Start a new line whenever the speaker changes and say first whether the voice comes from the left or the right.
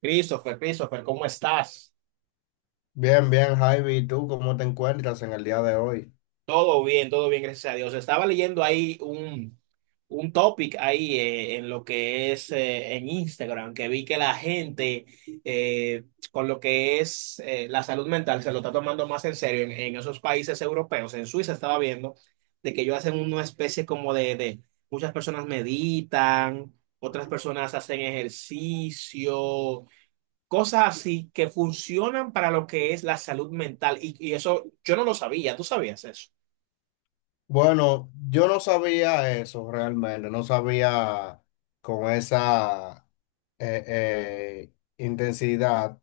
right: Christopher, Christopher, ¿cómo estás?
left: Bien, bien, Javi, ¿y tú cómo te encuentras en el día de hoy?
right: Todo bien, gracias a Dios. Estaba leyendo ahí un topic ahí en lo que es en Instagram, que vi que la gente eh, con lo que es la salud mental se lo está tomando más en serio en esos países europeos. En Suiza estaba viendo de que ellos hacen una especie como de muchas personas meditan, otras personas hacen ejercicio. Cosas así que funcionan para lo que es la salud mental. Y eso yo no lo sabía, tú sabías eso.
left: Bueno, yo no sabía eso realmente, no sabía con esa eh, eh, intensidad,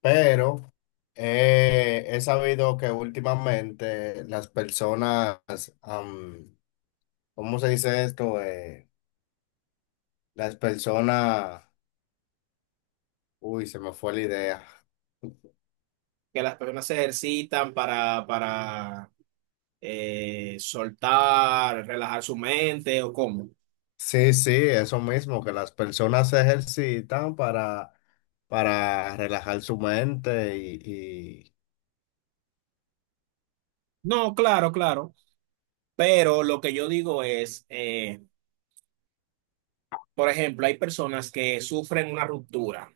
left: pero he sabido que últimamente las personas, am, ¿cómo se dice esto? Las personas, uy, se me fue la idea.
right: Que las personas se ejercitan para soltar, relajar su mente o cómo.
left: Sí, sí, eso mismo, que las personas se ejercitan para relajar su mente y.
right: No, claro, claro. Pero lo que yo digo es por ejemplo, hay personas que sufren una ruptura.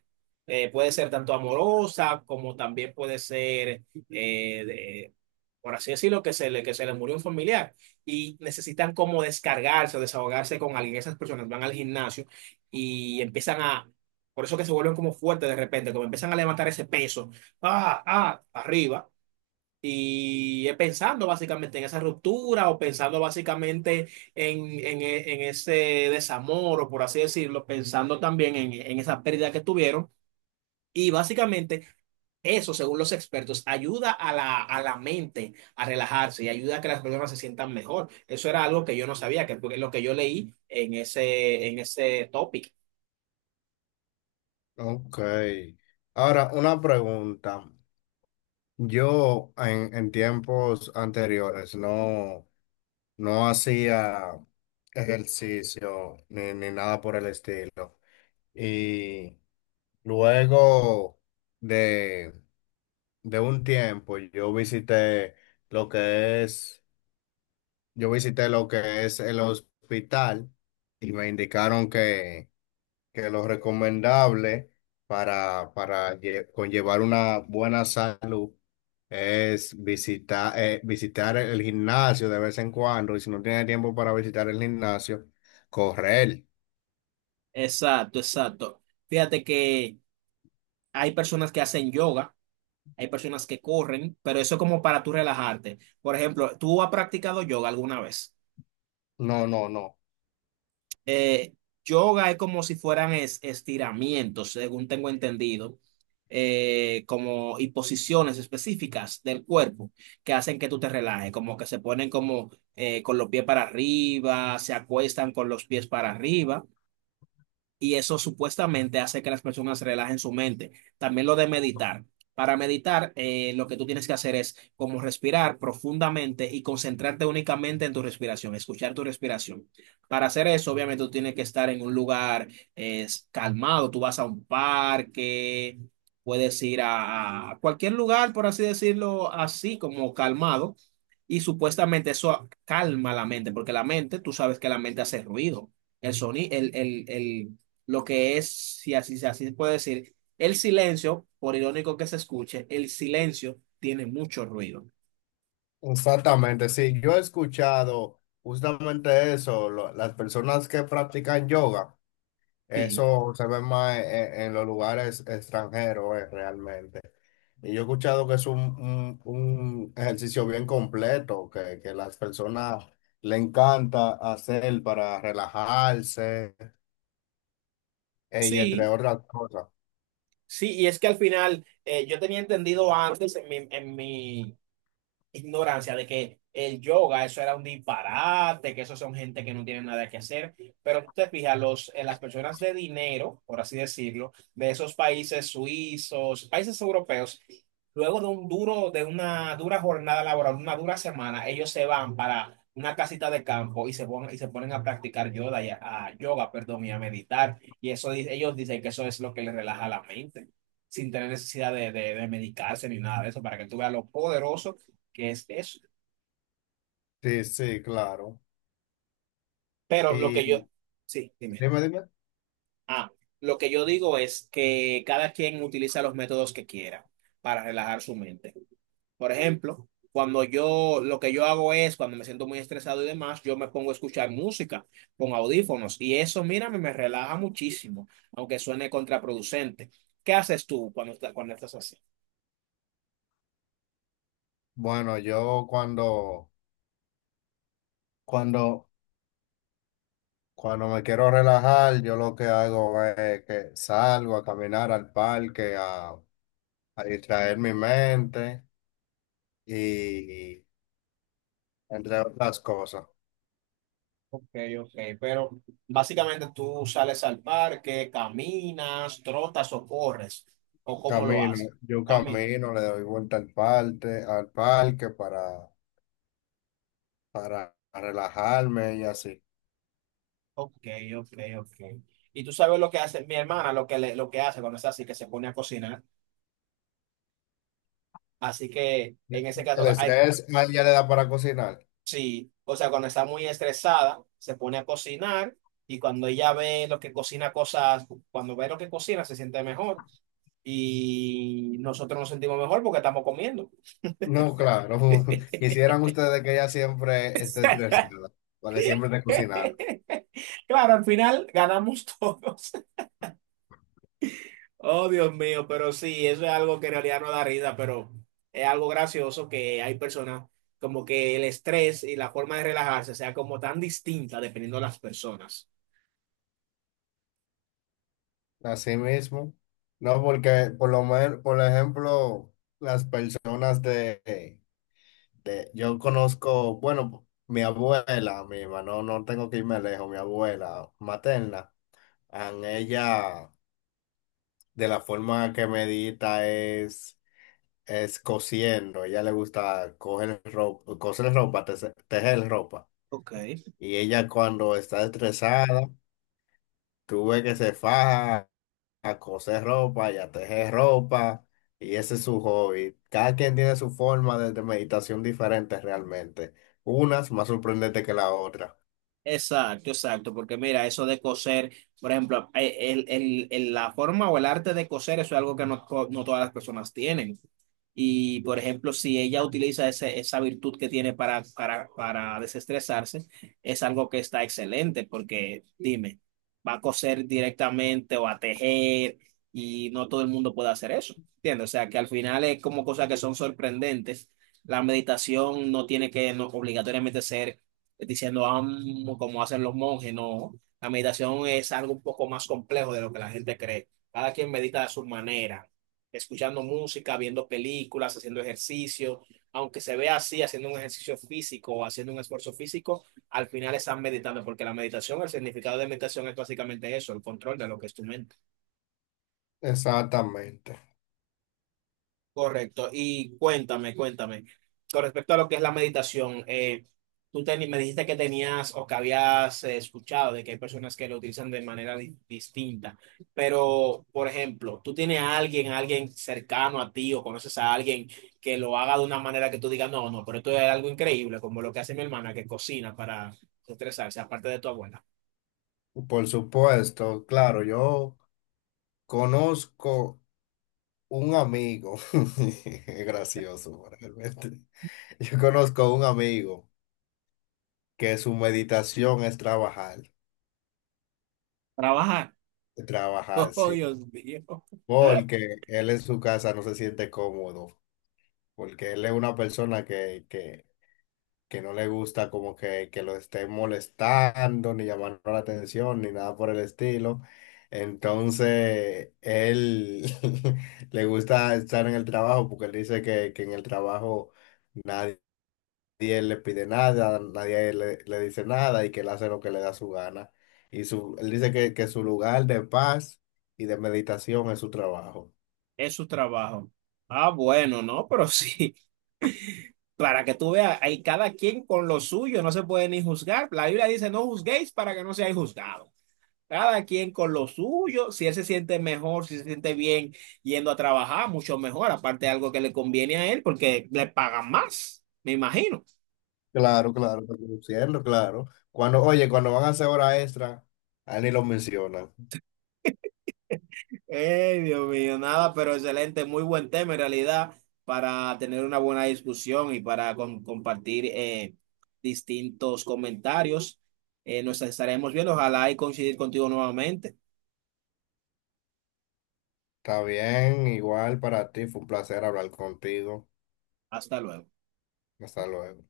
right: Puede ser tanto amorosa como también puede ser, eh, de- por así decirlo, que se le murió un familiar y necesitan como descargarse o desahogarse con alguien. Esas personas van al gimnasio y por eso que se vuelven como fuertes de repente, como empiezan a levantar ese peso, arriba. Y es pensando básicamente en esa ruptura o pensando básicamente en ese desamor o por así decirlo, pensando también en esa pérdida que tuvieron. Y básicamente eso, según los expertos, ayuda a a la mente a relajarse y ayuda a que las personas se sientan mejor. Eso era algo que yo no sabía, que fue lo que yo leí en en ese topic.
left: Ok. Ahora, una pregunta. Yo en tiempos anteriores no, no hacía ejercicio ni nada por el estilo. Y luego de, de un tiempo lo que es Yo visité lo que es el hospital y me indicaron que lo recomendable para conllevar una buena salud es visitar el gimnasio de vez en cuando, y si no tiene tiempo para visitar el gimnasio, correr.
right: Exacto, exacto. Fíjate que hay personas que hacen yoga, hay personas que corren, pero eso es como para tú relajarte. Por ejemplo, ¿tú has practicado yoga alguna vez?
left: No, no, no.
right: Eh, yoga es como si fueran estiramientos, según tengo entendido, como y posiciones específicas del cuerpo que hacen que tú te relajes, como que se ponen como con los pies para arriba, se acuestan con los pies para arriba y eso supuestamente hace que las personas relajen su mente. También lo de meditar. Para meditar, lo que tú tienes que hacer es como respirar profundamente y concentrarte únicamente en tu respiración, escuchar tu respiración. Para hacer eso, obviamente, tú tienes que estar en un lugar calmado. Tú vas a un parque, puedes ir a cualquier lugar, por así decirlo, así como calmado. Y supuestamente eso calma la mente, porque la mente, tú sabes que la mente hace ruido. El sonido, el- lo que es, si así se puede decir, el silencio, por irónico que se escuche, el silencio tiene mucho ruido.
left: Exactamente, sí. Yo he escuchado justamente eso, las personas que practican yoga.
right: Sí,
left: Eso se ve más en los lugares extranjeros, realmente. Y yo he escuchado que es un ejercicio bien completo, que las personas le encanta hacer para relajarse, y entre
right: sí,
left: otras cosas.
right: sí, y es que al final yo tenía entendido antes en en mi ignorancia de que el yoga, eso era un disparate, que eso son gente que no tiene nada que hacer. Pero tú te fijas, las personas de dinero, por así decirlo, de esos países suizos, países europeos, luego de un de una dura jornada laboral, una dura semana, ellos se van para una casita de campo y se ponen a practicar yoga, y a yoga, perdón, y a meditar. Ellos dicen que eso es lo que les relaja la mente, sin tener necesidad de medicarse ni nada de eso, para que tú veas lo poderoso que es eso.
left: Sí, sí, claro.
right: Pero lo que
left: Y
right: yo, sí, dime.
left: dime, dime.
right: Ah, lo que yo digo es que cada quien utiliza los métodos que quiera para relajar su mente. Por ejemplo, lo que yo hago es, cuando me siento muy estresado y demás, yo me pongo a escuchar música con audífonos y eso, mírame, me relaja muchísimo, aunque suene contraproducente. ¿Qué haces tú cuando estás así?
left: Bueno, yo cuando, cuando me quiero relajar, yo lo que hago es que salgo a caminar al parque, a distraer mi mente. Y entre otras cosas.
right: Ok, ok, pero básicamente tú sales al parque, caminas, trotas o corres, o cómo lo
left: Camino,
right: haces.
left: yo
right: Camino.
left: camino, le doy vuelta al parque, para relajarme y así.
right: Ok, ok, ok. Y tú sabes lo que hace mi hermana, lo que hace cuando está así, que se pone a cocinar. Así que en ese caso,
left: El
right: ay,
left: estrés a ella le da para cocinar.
right: sí, o sea, cuando está muy estresada, se pone a cocinar y cuando ella ve lo que cocina cosas, cuando ve lo que cocina, se siente mejor y nosotros nos sentimos mejor porque estamos comiendo.
left: No, claro. Quisieran ustedes que ella siempre esté estresada, porque siempre esté cocinando.
right: Claro, al final ganamos todos. Oh, Dios mío, pero sí, eso es algo que en realidad no da risa, pero es algo gracioso que hay personas como que el estrés y la forma de relajarse sea como tan distinta dependiendo de las personas.
left: Así mismo. No, porque por lo menos, por ejemplo, las personas de yo conozco, bueno, mi abuela misma, no, no tengo que irme lejos, mi abuela materna, an ella, de la forma que medita es cosiendo. Ella le gusta coger ropa, coser ropa, tejer ropa,
right: Ok.
left: y ella cuando está estresada, tú ves que se faja a coser ropa y a tejer ropa, y ese es su hobby. Cada quien tiene su forma de meditación diferente realmente, unas más sorprendentes que la otra.
right: Exacto, exacto, porque mira, eso de coser, por ejemplo, la forma o el arte de coser, eso es algo que no todas las personas tienen. Y, por ejemplo, si ella utiliza esa virtud que tiene para desestresarse, es algo que está excelente, porque dime, va a coser directamente o a tejer y no todo el mundo puede hacer eso, ¿entiendes? O sea, que al final es como cosas que son sorprendentes. La meditación no tiene que no, obligatoriamente ser diciendo "Am", como hacen los monjes, no. La meditación es algo un poco más complejo de lo que la gente cree. Cada quien medita a su manera, escuchando música, viendo películas, haciendo ejercicio. Aunque se vea así, haciendo un ejercicio físico o haciendo un esfuerzo físico, al final están meditando, porque la meditación, el significado de meditación es básicamente eso, el control de lo que es tu mente.
left: Exactamente.
right: Correcto. Y cuéntame, cuéntame, con respecto a lo que es la meditación, me dijiste que tenías o que habías escuchado de que hay personas que lo utilizan de manera distinta, pero, por ejemplo, ¿tú tienes a alguien cercano a ti o conoces a alguien que lo haga de una manera que tú digas, no, no, pero esto es algo increíble, como lo que hace mi hermana que cocina para estresarse, aparte de tu abuela?
left: Por supuesto, claro, yo conozco un amigo, es gracioso realmente. Yo conozco un amigo que su meditación es trabajar,
right: Trabajar.
left: trabajar,
right: Oh,
left: sí,
right: Dios mío.
left: porque él en su casa no se siente cómodo, porque él es una persona que no le gusta como que lo estén molestando, ni llamando la atención, ni nada por el estilo. Entonces, él le gusta estar en el trabajo porque él dice que en el trabajo nadie le pide nada, nadie le dice nada, y que él hace lo que le da su gana. Él dice que su lugar de paz y de meditación es su trabajo.
right: Es su trabajo. Ah, bueno, no, pero sí. Para que tú veas, hay cada quien con lo suyo, no se puede ni juzgar. La Biblia dice, no juzguéis para que no seáis juzgados. Cada quien con lo suyo, si él se siente mejor, si se siente bien yendo a trabajar, mucho mejor, aparte de algo que le conviene a él, porque le pagan más, me imagino.
left: Claro, claro, está produciendo, claro. Oye, cuando van a hacer hora extra, a él ni lo mencionan.
right: Ey, Dios mío, nada, pero excelente, muy buen tema en realidad para tener una buena discusión y para compartir distintos comentarios. Nos estaremos viendo, ojalá y coincidir contigo nuevamente.
left: Está bien, igual para ti, fue un placer hablar contigo.
right: Hasta luego.
left: Hasta luego.